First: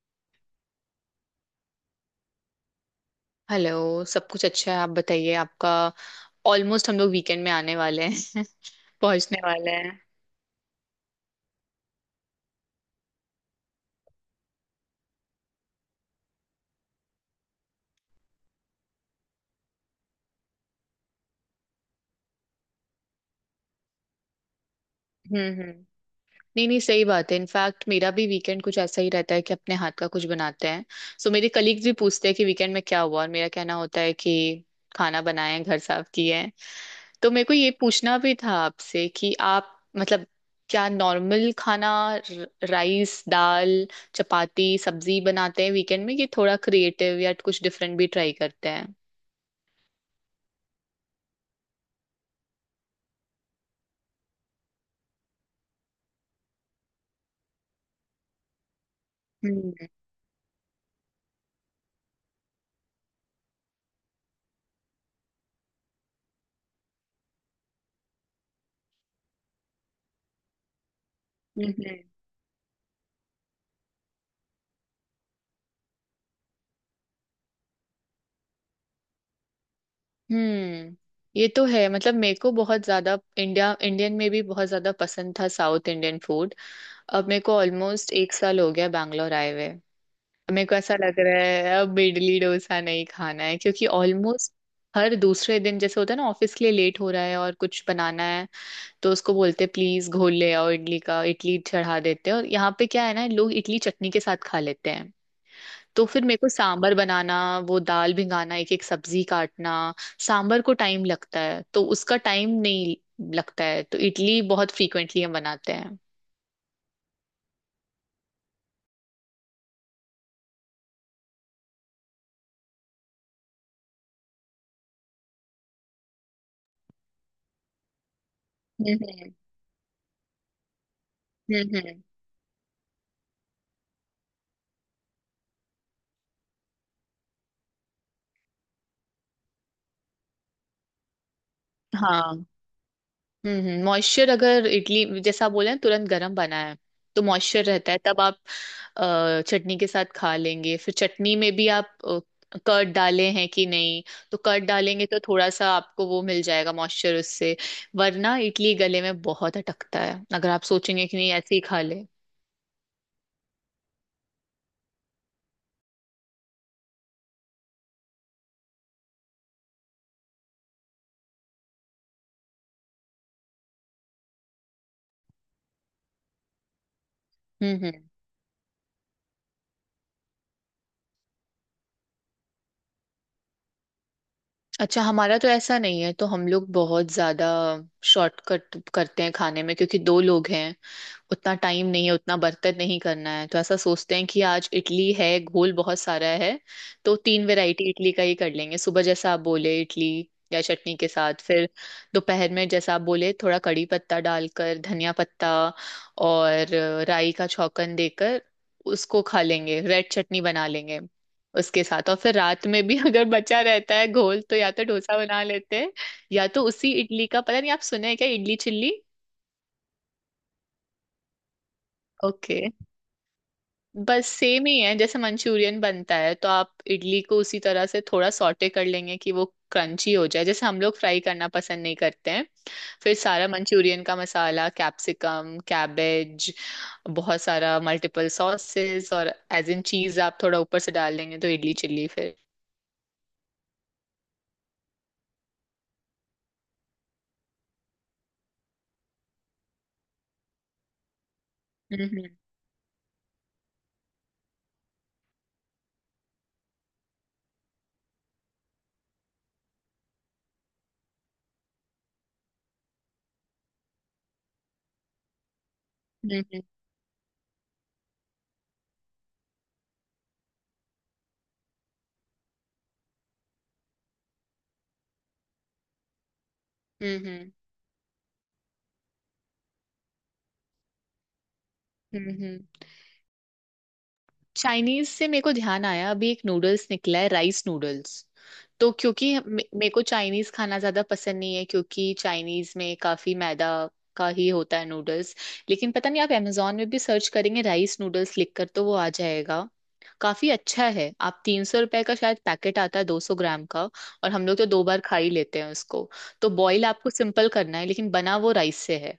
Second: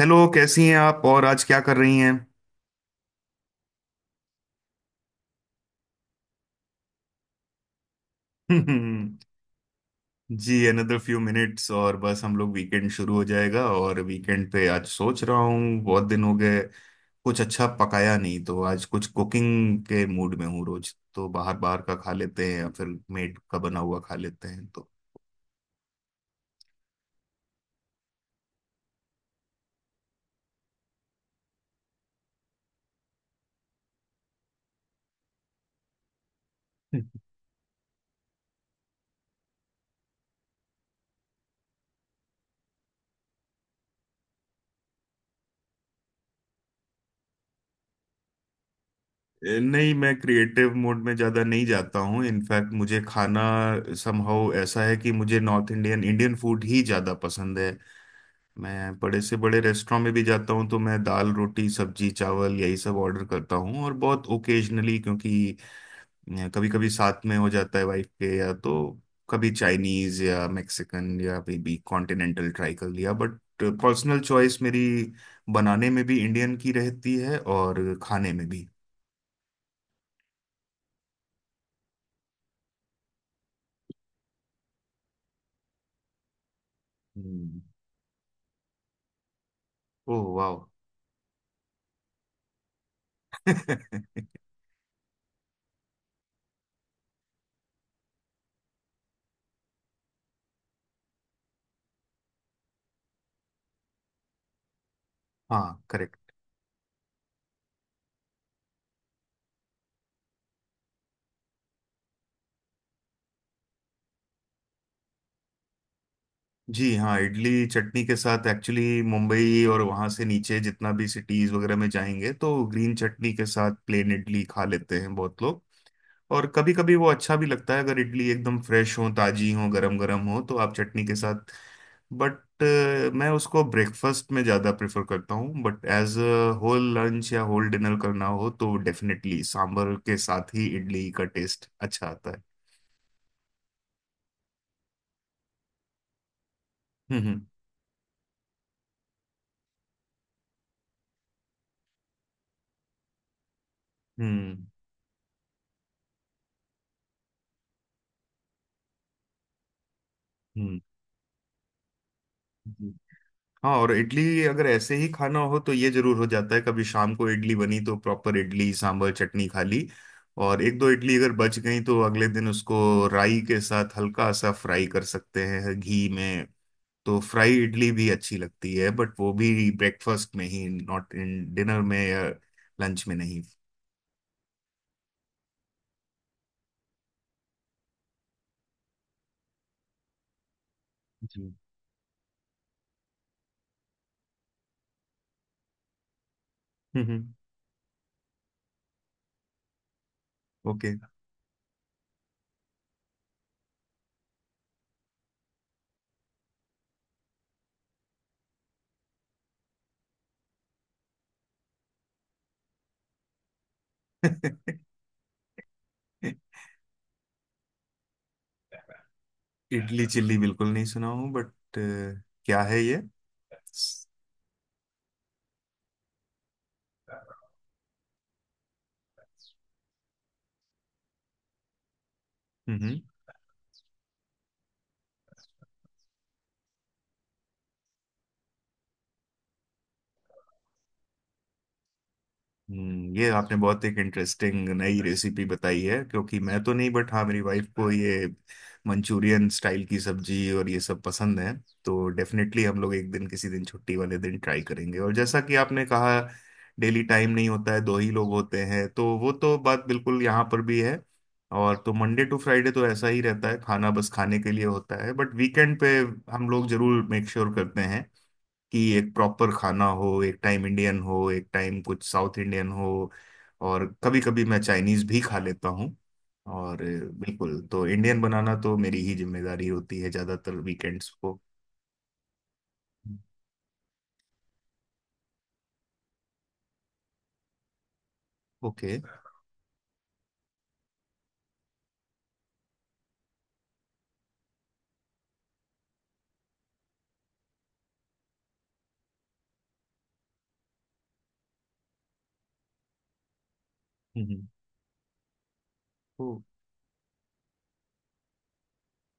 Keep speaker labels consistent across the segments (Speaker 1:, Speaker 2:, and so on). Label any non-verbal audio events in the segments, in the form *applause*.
Speaker 1: Hello, कैसी हैं आप और आज क्या कर रही हैं?
Speaker 2: हेलो। सब कुछ अच्छा है। आप बताइए आपका। ऑलमोस्ट हम लोग वीकेंड में आने वाले हैं। *laughs*
Speaker 1: *laughs*
Speaker 2: पहुंचने वाले हैं।
Speaker 1: जी, अनदर फ्यू मिनट्स और बस हम लोग वीकेंड शुरू हो जाएगा। और वीकेंड पे आज सोच रहा हूँ बहुत दिन हो गए कुछ अच्छा पकाया नहीं, तो आज कुछ कुकिंग के मूड में हूँ। रोज तो बाहर बाहर का खा लेते हैं या फिर मेड का बना हुआ खा लेते हैं तो।
Speaker 2: हम्म। हम्म। नहीं नहीं, सही बात है। इनफैक्ट मेरा भी वीकेंड कुछ ऐसा ही रहता है कि अपने हाथ का कुछ बनाते हैं। सो मेरे कलीग्स भी पूछते हैं कि वीकेंड में क्या हुआ, और मेरा कहना होता है कि खाना बनाए हैं, घर साफ किए हैं।
Speaker 1: *laughs*
Speaker 2: तो मेरे को ये पूछना भी था आपसे कि आप, मतलब, क्या नॉर्मल खाना, राइस दाल चपाती सब्जी बनाते हैं वीकेंड में, कि थोड़ा क्रिएटिव या कुछ डिफरेंट भी ट्राई करते हैं?
Speaker 1: नहीं मैं क्रिएटिव मोड में ज़्यादा नहीं जाता हूँ। इनफैक्ट मुझे खाना समहाउ ऐसा है कि मुझे नॉर्थ इंडियन इंडियन फूड ही ज़्यादा पसंद है। मैं बड़े से बड़े रेस्टोरेंट में भी जाता हूँ तो मैं दाल रोटी सब्जी चावल यही सब ऑर्डर करता हूँ। और बहुत ओकेजनली, क्योंकि कभी कभी साथ में हो जाता है वाइफ के, या तो कभी चाइनीज या मेक्सिकन या भी
Speaker 2: हम्म।
Speaker 1: कॉन्टिनेंटल ट्राई कर लिया। बट पर्सनल चॉइस मेरी बनाने में भी इंडियन की रहती है और खाने में भी।
Speaker 2: हम्म। ये तो है। मतलब मेरे को बहुत ज्यादा इंडिया इंडियन में भी बहुत ज्यादा पसंद था साउथ इंडियन फूड। अब मेरे को
Speaker 1: हम्म।
Speaker 2: ऑलमोस्ट एक साल हो गया बैंगलोर आए हुए।
Speaker 1: ओह वाह।
Speaker 2: मेरे को ऐसा लग रहा है अब इडली डोसा नहीं खाना है, क्योंकि
Speaker 1: *laughs*
Speaker 2: ऑलमोस्ट हर दूसरे दिन जैसे होता है ना, ऑफिस के लिए लेट हो रहा है और कुछ बनाना है, तो उसको बोलते हैं प्लीज घोल ले आओ इडली का, इडली चढ़ा देते हैं। और यहाँ पे क्या है ना, लोग इडली चटनी के साथ खा लेते हैं।
Speaker 1: हाँ,
Speaker 2: तो फिर
Speaker 1: करेक्ट।
Speaker 2: मेरे को सांबर बनाना, वो दाल भिंगाना, एक एक सब्जी काटना, सांबर को टाइम लगता है, तो उसका टाइम नहीं लगता है, तो इडली बहुत फ्रीक्वेंटली हम बनाते हैं।
Speaker 1: जी हाँ, इडली चटनी के साथ एक्चुअली मुंबई और वहाँ से नीचे जितना भी सिटीज वगैरह में जाएंगे तो ग्रीन चटनी के साथ प्लेन इडली खा लेते हैं बहुत लोग। और कभी कभी वो अच्छा भी लगता है अगर इडली एकदम फ्रेश हो,
Speaker 2: हम्म।
Speaker 1: ताजी हो, गरम गरम हो तो आप चटनी के साथ।
Speaker 2: हम्म। हम्म। हम्म।
Speaker 1: बट मैं उसको ब्रेकफास्ट में ज़्यादा प्रेफर करता हूँ। But as a whole lunch या होल डिनर करना हो तो डेफिनेटली सांभर के साथ ही इडली का टेस्ट अच्छा आता है।
Speaker 2: हाँ। हम्म। मॉइस्चर, अगर इडली जैसा आप बोले हैं, तुरंत गर्म बना है,
Speaker 1: हम्म,
Speaker 2: तो
Speaker 1: हम्म,
Speaker 2: मॉइस्चर रहता है। तब आप चटनी के साथ खा लेंगे। फिर चटनी में भी आप कर्ड डाले हैं कि नहीं, तो कर्ड
Speaker 1: हम्म,
Speaker 2: डालेंगे तो थोड़ा सा आपको वो मिल जाएगा मॉइस्चर उससे। वरना इडली गले में बहुत अटकता है, अगर आप
Speaker 1: हम्म,
Speaker 2: सोचेंगे कि नहीं ऐसे ही खा ले।
Speaker 1: हम्म। हाँ, और इडली अगर ऐसे ही खाना हो तो ये जरूर हो जाता है कभी शाम को इडली बनी तो प्रॉपर इडली सांभर चटनी खा ली, और एक दो इडली अगर बच गई तो अगले दिन उसको राई के साथ हल्का सा फ्राई कर सकते हैं घी में। तो फ्राई
Speaker 2: हम्म।
Speaker 1: इडली
Speaker 2: हम्म।
Speaker 1: भी अच्छी लगती है। बट वो भी ब्रेकफास्ट में ही, नॉट इन डिनर में या लंच में नहीं।
Speaker 2: अच्छा, हमारा तो ऐसा नहीं है। तो हम लोग बहुत ज्यादा शॉर्टकट करते हैं खाने में, क्योंकि दो लोग हैं,
Speaker 1: जी।
Speaker 2: उतना टाइम नहीं है, उतना बर्तन नहीं करना है। तो ऐसा सोचते हैं कि आज इडली है, घोल बहुत सारा है, तो
Speaker 1: हम्म।
Speaker 2: तीन वैरायटी इडली का ही कर लेंगे। सुबह जैसा आप बोले, इडली या
Speaker 1: ओके।
Speaker 2: चटनी के साथ। फिर दोपहर में जैसा आप बोले, थोड़ा कड़ी पत्ता डालकर, धनिया पत्ता और राई का छौंकन देकर उसको खा लेंगे, रेड चटनी बना लेंगे उसके साथ। और फिर रात में भी *laughs* अगर बचा रहता है घोल तो या
Speaker 1: *laughs*
Speaker 2: तो डोसा बना लेते हैं, या तो उसी इडली का। पता नहीं आप सुने हैं क्या, इडली चिल्ली?
Speaker 1: इडली चिल्ली बिल्कुल नहीं सुना हूँ, बट
Speaker 2: ओके।
Speaker 1: क्या है ये?
Speaker 2: बस सेम ही है जैसे मंचूरियन बनता है, तो आप इडली को उसी तरह से थोड़ा सॉटे कर लेंगे कि वो क्रंची हो जाए, जैसे हम लोग फ्राई करना पसंद नहीं करते हैं।
Speaker 1: हम्म
Speaker 2: फिर सारा मंचूरियन का मसाला, कैप्सिकम, कैबेज, बहुत सारा मल्टीपल सॉसेस और एज इन चीज आप थोड़ा ऊपर से डाल लेंगे, तो इडली चिल्ली फिर।
Speaker 1: ये आपने बहुत एक इंटरेस्टिंग नई रेसिपी बताई है, क्योंकि मैं तो नहीं, बट हाँ मेरी वाइफ को ये मंचूरियन स्टाइल की सब्जी और ये सब पसंद है। तो
Speaker 2: हम्म।
Speaker 1: डेफिनेटली हम लोग एक दिन किसी दिन छुट्टी वाले दिन ट्राई करेंगे। और जैसा कि आपने कहा, डेली टाइम नहीं होता है, दो ही लोग होते हैं, तो वो तो बात बिल्कुल यहाँ पर भी है। और तो मंडे टू फ्राइडे तो ऐसा ही रहता है, खाना बस खाने के लिए होता है। बट वीकेंड पे हम
Speaker 2: हम्म।
Speaker 1: लोग जरूर मेक श्योर करते हैं कि एक प्रॉपर खाना हो, एक टाइम इंडियन हो, एक टाइम कुछ साउथ इंडियन हो। और कभी कभी मैं चाइनीज भी खा लेता हूँ। और
Speaker 2: हम्म। हम्म।
Speaker 1: बिल्कुल तो इंडियन बनाना तो मेरी ही जिम्मेदारी होती है ज्यादातर वीकेंड्स को।
Speaker 2: हम्म। हम्म। चाइनीज से मेरे को ध्यान आया, अभी एक नूडल्स निकला है, राइस नूडल्स। तो
Speaker 1: ओके।
Speaker 2: क्योंकि मेरे को चाइनीज खाना ज्यादा पसंद नहीं है, क्योंकि चाइनीज में काफी मैदा का ही होता है नूडल्स। लेकिन पता नहीं, आप amazon में भी सर्च करेंगे राइस नूडल्स लिखकर तो वो आ जाएगा। काफी अच्छा है। आप 300 रुपए का शायद पैकेट आता है, 200 ग्राम का। और
Speaker 1: हम्म,
Speaker 2: हम लोग तो 2 बार खा ही लेते हैं उसको।
Speaker 1: तो
Speaker 2: तो बॉईल आपको सिंपल करना है, लेकिन बना वो राइस से है,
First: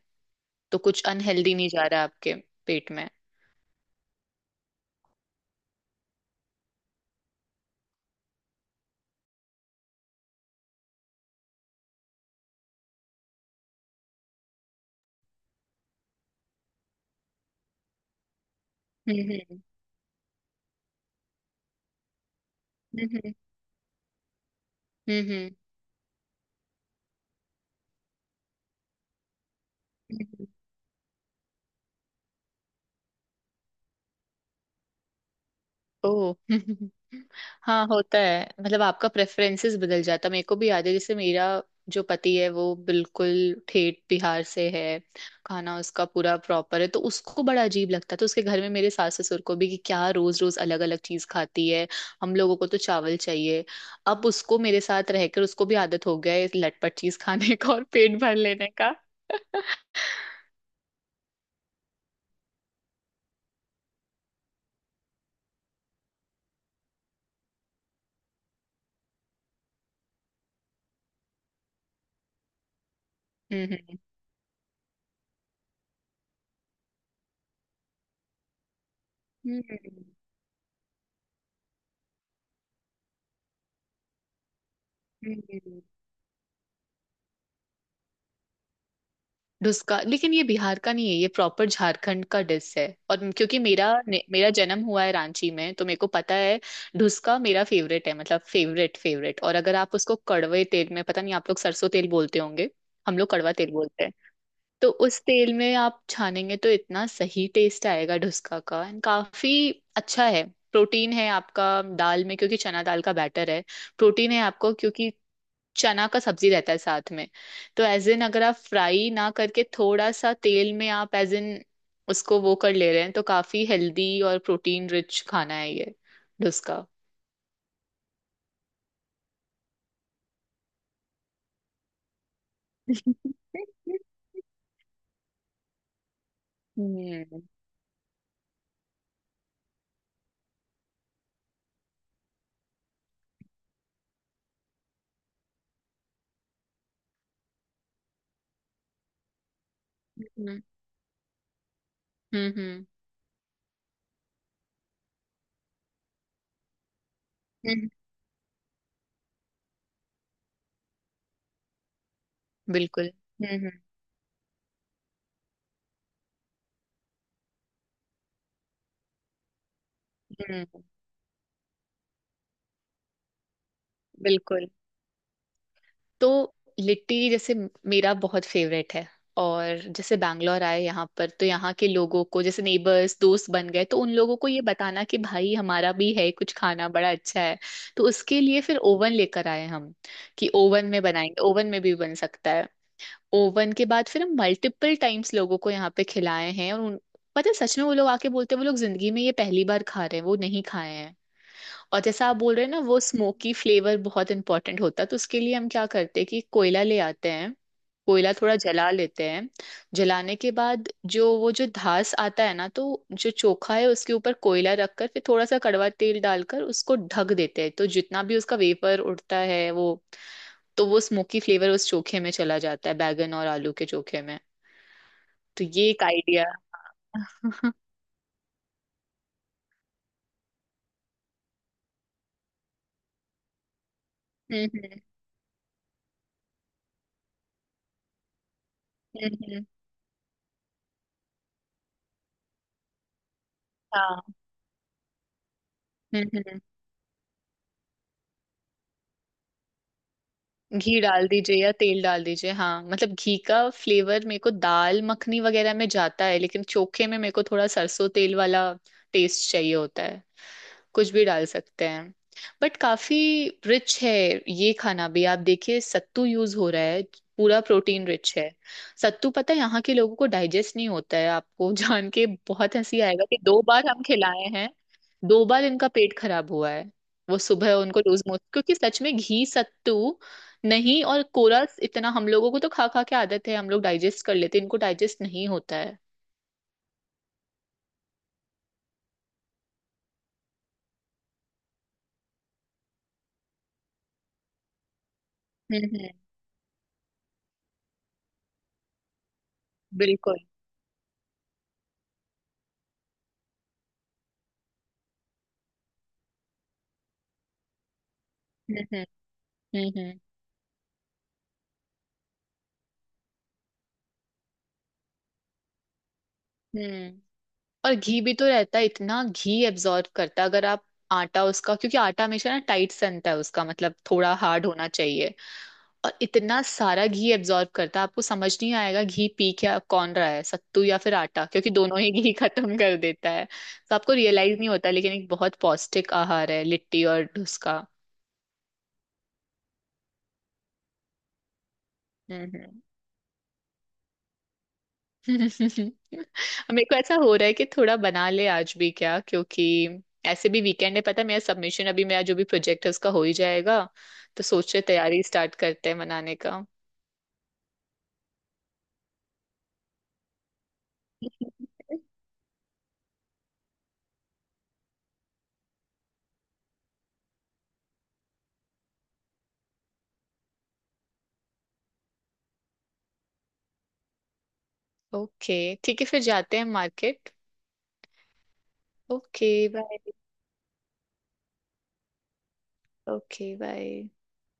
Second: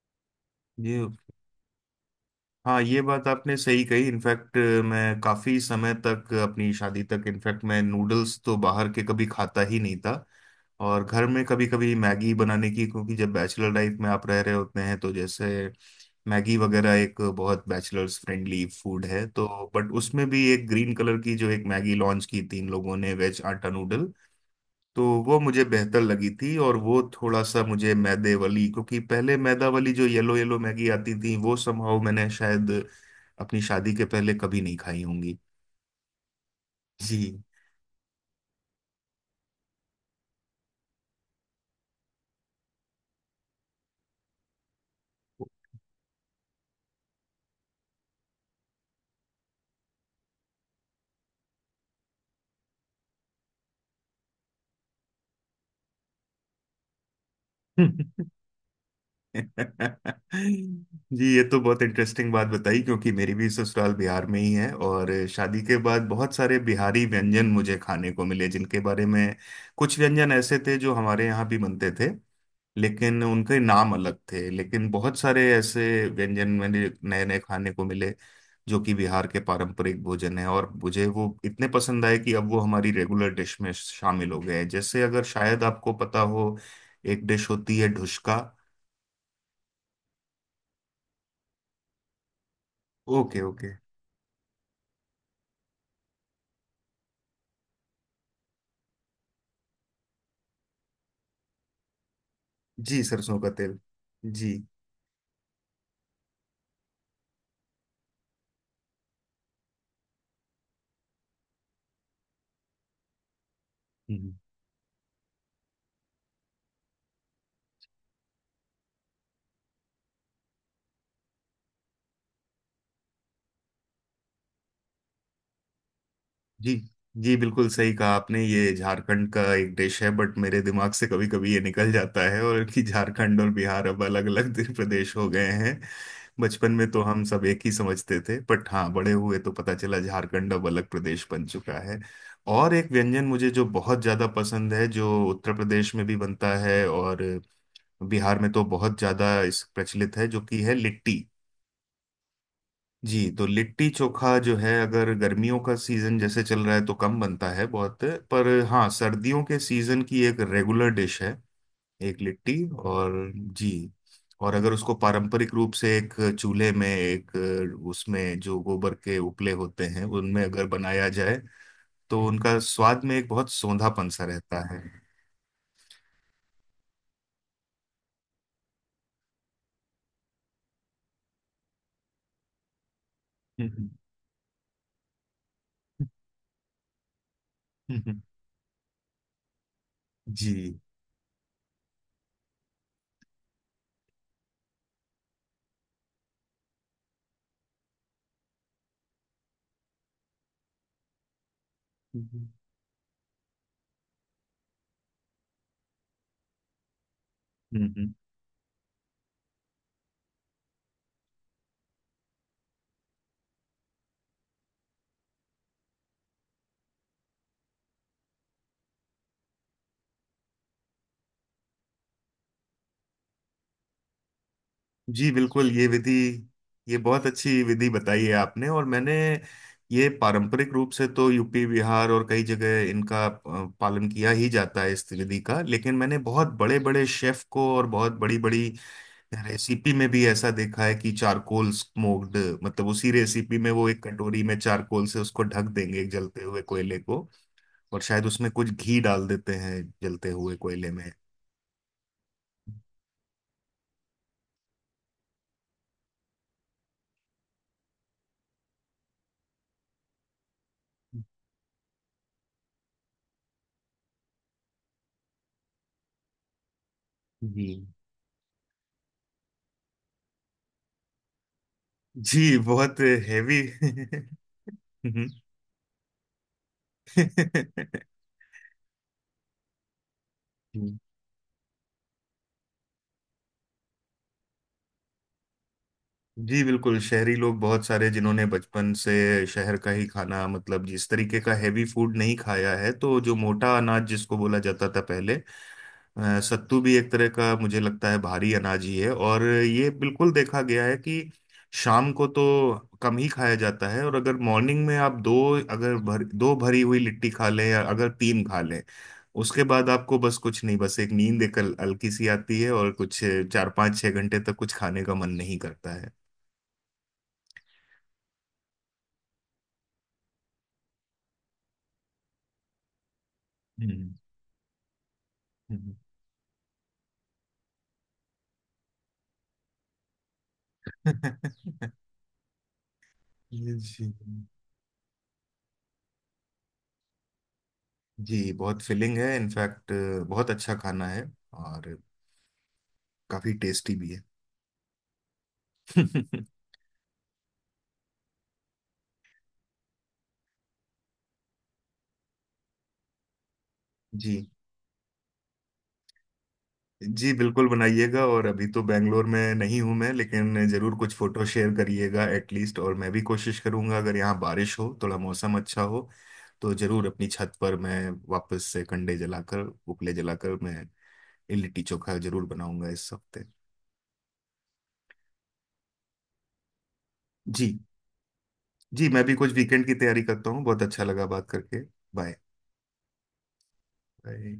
Speaker 2: तो कुछ
Speaker 1: ये,
Speaker 2: अनहेल्दी नहीं जा रहा है आपके
Speaker 1: हाँ
Speaker 2: पेट
Speaker 1: ये
Speaker 2: में।
Speaker 1: बात आपने सही कही। इनफैक्ट मैं काफी समय तक अपनी शादी तक, इनफैक्ट मैं नूडल्स तो बाहर के कभी खाता ही नहीं था। और घर में कभी कभी मैगी, बनाने की क्योंकि जब बैचलर लाइफ में आप रह रहे होते हैं तो जैसे मैगी वगैरह एक बहुत बैचलर्स फ्रेंडली फूड
Speaker 2: हम्म।
Speaker 1: है तो।
Speaker 2: हम्म।
Speaker 1: बट उसमें भी एक ग्रीन कलर की जो एक मैगी लॉन्च की तीन लोगों ने,
Speaker 2: हम्म।
Speaker 1: वेज आटा नूडल, तो
Speaker 2: हम्म।
Speaker 1: वो
Speaker 2: हम्म।
Speaker 1: मुझे बेहतर लगी थी। और वो थोड़ा सा मुझे मैदे वाली, क्योंकि पहले मैदा वाली जो येलो
Speaker 2: ओ।
Speaker 1: येलो मैगी आती थी वो समहाउ मैंने शायद अपनी शादी के पहले कभी नहीं खाई होंगी।
Speaker 2: *laughs*
Speaker 1: जी।
Speaker 2: हाँ, होता है। मतलब आपका प्रेफरेंसेस बदल जाता है। मेरे को भी याद है, जैसे मेरा जो पति है वो बिल्कुल ठेठ बिहार से है, खाना उसका पूरा प्रॉपर है। तो उसको बड़ा अजीब लगता है, तो उसके घर में मेरे सास ससुर को भी कि क्या रोज रोज अलग अलग चीज खाती है, हम लोगों को तो चावल चाहिए। अब उसको मेरे साथ रहकर उसको भी आदत हो गया है इस लटपट चीज खाने *laughs* का और पेट
Speaker 1: *laughs*
Speaker 2: भर लेने का। *laughs*
Speaker 1: जी, ये तो बहुत इंटरेस्टिंग बात बताई, क्योंकि मेरी भी ससुराल बिहार में ही है। और शादी के बाद बहुत सारे बिहारी व्यंजन मुझे खाने को मिले जिनके बारे में, कुछ व्यंजन ऐसे थे जो हमारे यहाँ भी बनते थे लेकिन उनके नाम
Speaker 2: हम्म।
Speaker 1: अलग थे, लेकिन बहुत सारे ऐसे व्यंजन मैंने नए नए खाने को मिले जो कि बिहार के पारंपरिक
Speaker 2: हम्म।
Speaker 1: भोजन है, और मुझे वो इतने पसंद आए कि अब वो हमारी रेगुलर डिश में शामिल हो गए हैं। जैसे अगर
Speaker 2: हम्म।
Speaker 1: शायद
Speaker 2: हम्म।
Speaker 1: आपको पता हो, एक डिश होती है ढुसका।
Speaker 2: डुस्का, लेकिन ये बिहार का नहीं है, ये प्रॉपर झारखंड का डिश है। और
Speaker 1: ओके,
Speaker 2: क्योंकि
Speaker 1: ओके।
Speaker 2: मेरा जन्म हुआ है रांची में, तो मेरे को पता है। डुस्का मेरा फेवरेट है, मतलब फेवरेट फेवरेट। और अगर आप उसको कड़वे तेल में, पता नहीं आप लोग सरसों तेल बोलते होंगे,
Speaker 1: जी,
Speaker 2: हम लोग
Speaker 1: सरसों का
Speaker 2: कड़वा तेल
Speaker 1: तेल।
Speaker 2: बोलते हैं,
Speaker 1: जी।
Speaker 2: तो उस तेल में आप छानेंगे तो इतना सही टेस्ट आएगा डुस्का का। एंड काफी अच्छा है, प्रोटीन है आपका दाल में, क्योंकि चना दाल का बैटर है। प्रोटीन है आपको, क्योंकि चना का सब्जी रहता है साथ में। तो एज इन, अगर आप फ्राई ना करके थोड़ा सा तेल में आप एज इन उसको वो कर ले रहे हैं, तो काफी हेल्दी और प्रोटीन रिच खाना है ये,
Speaker 1: जी
Speaker 2: डोसा।
Speaker 1: जी बिल्कुल सही कहा आपने, ये झारखंड का एक डिश है। बट मेरे दिमाग से कभी कभी ये निकल जाता है, और कि झारखंड और
Speaker 2: *laughs*
Speaker 1: बिहार अब अलग अलग प्रदेश हो गए हैं। बचपन में तो हम
Speaker 2: हम्म।
Speaker 1: सब एक ही समझते थे, बट हाँ बड़े हुए तो पता चला झारखंड अब अलग प्रदेश बन चुका है। और एक व्यंजन मुझे जो बहुत ज्यादा पसंद है, जो उत्तर प्रदेश में भी बनता है और बिहार में तो बहुत ज्यादा इस प्रचलित है, जो
Speaker 2: हम्म।
Speaker 1: कि है लिट्टी।
Speaker 2: हम्म।
Speaker 1: जी, तो लिट्टी चोखा जो है, अगर गर्मियों का सीजन जैसे चल रहा है तो कम बनता है
Speaker 2: हम्म।
Speaker 1: बहुत, पर हाँ सर्दियों के सीजन की एक रेगुलर डिश है एक लिट्टी।
Speaker 2: बिल्कुल।
Speaker 1: और
Speaker 2: हम्म।
Speaker 1: जी,
Speaker 2: हम्म।
Speaker 1: और अगर उसको पारंपरिक रूप से एक चूल्हे में, एक उसमें जो गोबर के उपले होते हैं उनमें अगर
Speaker 2: हम्म।
Speaker 1: बनाया जाए तो उनका स्वाद में एक बहुत सोंधापन सा रहता
Speaker 2: बिल्कुल।
Speaker 1: है।
Speaker 2: तो लिट्टी जैसे मेरा बहुत फेवरेट है। और जैसे बैंगलोर आए यहाँ पर, तो यहाँ के लोगों को, जैसे नेबर्स दोस्त बन गए, तो उन लोगों को ये बताना कि भाई हमारा भी है कुछ खाना, बड़ा अच्छा है। तो उसके
Speaker 1: *laughs*
Speaker 2: लिए फिर ओवन लेकर आए हम, कि ओवन में बनाएंगे, ओवन में भी बन सकता है। ओवन के बाद फिर हम मल्टीपल टाइम्स लोगों को यहाँ पे खिलाए हैं, और उन, पता है, सच में वो लोग आके बोलते हैं वो लोग जिंदगी में ये पहली बार खा रहे हैं, वो नहीं खाए हैं। और जैसा आप बोल रहे हैं ना, वो स्मोकी फ्लेवर बहुत इंपॉर्टेंट होता है, तो उसके लिए हम क्या करते हैं कि कोयला ले आते हैं,
Speaker 1: जी,
Speaker 2: कोयला थोड़ा जला लेते हैं। जलाने के बाद जो वो जो धास आता है ना, तो जो चोखा है उसके ऊपर कोयला रखकर फिर थोड़ा सा कड़वा तेल डालकर उसको ढक देते हैं, तो जितना भी उसका वेपर उड़ता है वो, तो वो स्मोकी फ्लेवर उस चोखे में चला जाता है, बैगन और आलू के चोखे में।
Speaker 1: जी
Speaker 2: तो
Speaker 1: बिल्कुल ये
Speaker 2: ये एक
Speaker 1: विधि,
Speaker 2: आइडिया।
Speaker 1: ये बहुत
Speaker 2: *laughs*
Speaker 1: अच्छी
Speaker 2: हम्म।
Speaker 1: विधि बताई है आपने। और मैंने ये पारंपरिक रूप से तो यूपी बिहार और कई जगह इनका पालन किया ही जाता है
Speaker 2: हम्म।
Speaker 1: इस विधि का, लेकिन मैंने बहुत बड़े बड़े शेफ को और बहुत बड़ी बड़ी
Speaker 2: हम्म। हम्म।
Speaker 1: रेसिपी में भी ऐसा देखा है कि चारकोल स्मोक्ड, मतलब उसी रेसिपी में वो एक
Speaker 2: हाँ।
Speaker 1: कटोरी में चारकोल से उसको ढक देंगे, एक
Speaker 2: हम्म।
Speaker 1: जलते
Speaker 2: हम्म।
Speaker 1: हुए कोयले को। और शायद उसमें कुछ घी डाल देते हैं जलते हुए कोयले
Speaker 2: घी
Speaker 1: में।
Speaker 2: डाल दीजिए या तेल डाल दीजिए, हाँ। मतलब घी का फ्लेवर मेरे को दाल मखनी वगैरह में जाता है, लेकिन चोखे में मेरे को थोड़ा सरसों तेल वाला टेस्ट चाहिए होता है। कुछ भी डाल सकते हैं। बट काफी रिच है ये खाना भी। आप देखिए सत्तू यूज हो रहा है, पूरा
Speaker 1: जी।
Speaker 2: प्रोटीन रिच है। सत्तू, पता है, यहाँ के लोगों को डाइजेस्ट नहीं होता है आपको। *laughs* जान के
Speaker 1: जी,
Speaker 2: बहुत
Speaker 1: बहुत
Speaker 2: हंसी आएगा कि दो
Speaker 1: हैवी।
Speaker 2: बार हम खिलाए हैं,
Speaker 1: *laughs*
Speaker 2: 2 बार इनका पेट खराब हुआ है। वो सुबह उनको
Speaker 1: *laughs*
Speaker 2: लूज मोशन, क्योंकि सच में घी सत्तू नहीं, और कोरा इतना हम लोगों को तो खा खा के आदत है, हम लोग डाइजेस्ट कर लेते हैं, इनको डाइजेस्ट नहीं होता है।
Speaker 1: जी बिल्कुल, शहरी लोग बहुत सारे जिन्होंने बचपन से शहर का ही खाना, मतलब जिस तरीके का हैवी फूड नहीं खाया है, तो जो मोटा अनाज जिसको बोला जाता था पहले,
Speaker 2: हम्म। हम्म।
Speaker 1: सत्तू भी एक तरह का मुझे लगता है भारी अनाज ही है। और ये बिल्कुल
Speaker 2: बिल्कुल।
Speaker 1: देखा गया है कि शाम को तो कम ही खाया जाता है, और अगर मॉर्निंग में आप दो, अगर भर, दो भरी हुई लिट्टी खा लें या अगर तीन खा
Speaker 2: हम्म।
Speaker 1: लें,
Speaker 2: हम्म।
Speaker 1: उसके बाद
Speaker 2: हम्म।
Speaker 1: आपको
Speaker 2: हम्म।
Speaker 1: बस कुछ नहीं, बस एक नींद एक हल्की सी आती है, और कुछ 4 5 6 घंटे तक कुछ खाने का मन नहीं करता है।
Speaker 2: हम्म। और घी भी तो रहता है, इतना घी एब्जॉर्ब करता है अगर आप आटा उसका, क्योंकि आटा हमेशा ना टाइट सनता है उसका, मतलब
Speaker 1: हम्म।
Speaker 2: थोड़ा हार्ड होना चाहिए,
Speaker 1: हम्म।
Speaker 2: और इतना सारा घी एब्जॉर्ब करता है। आपको समझ नहीं आएगा घी पी क्या कौन रहा है, सत्तू या फिर आटा, क्योंकि
Speaker 1: *laughs*
Speaker 2: दोनों ही घी *laughs* खत्म कर देता है।
Speaker 1: जी।
Speaker 2: तो आपको रियलाइज नहीं होता, लेकिन एक बहुत पौष्टिक आहार है लिट्टी और उसका।
Speaker 1: जी, बहुत फिलिंग है इनफैक्ट, बहुत अच्छा खाना है। और
Speaker 2: हम्म। हम्म।
Speaker 1: काफी टेस्टी भी है।
Speaker 2: *laughs* मेरे
Speaker 1: *laughs*
Speaker 2: को ऐसा हो रहा है कि थोड़ा बना ले आज भी क्या, क्योंकि ऐसे भी वीकेंड है। पता है मेरा सबमिशन, अभी मेरा जो भी प्रोजेक्ट है उसका हो ही जाएगा, तो
Speaker 1: जी,
Speaker 2: सोच रहे तैयारी स्टार्ट करते हैं मनाने का।
Speaker 1: जी बिल्कुल बनाइएगा। और अभी तो बैंगलोर में नहीं हूं मैं, लेकिन जरूर कुछ फोटो शेयर
Speaker 2: *laughs*
Speaker 1: करिएगा एटलीस्ट। और मैं भी कोशिश करूंगा, अगर यहाँ बारिश हो, थोड़ा मौसम अच्छा हो, तो जरूर अपनी छत पर मैं वापस से कंडे जलाकर, उपले जलाकर मैं लिट्टी चोखा जरूर बनाऊंगा इस हफ्ते।
Speaker 2: ओके ठीक है, फिर जाते हैं मार्केट।
Speaker 1: जी। जी, मैं भी
Speaker 2: ओके।
Speaker 1: कुछ वीकेंड की
Speaker 2: बाय।
Speaker 1: तैयारी करता हूँ। बहुत अच्छा लगा बात करके। बाय।
Speaker 2: ओके। बाय।
Speaker 1: बाय।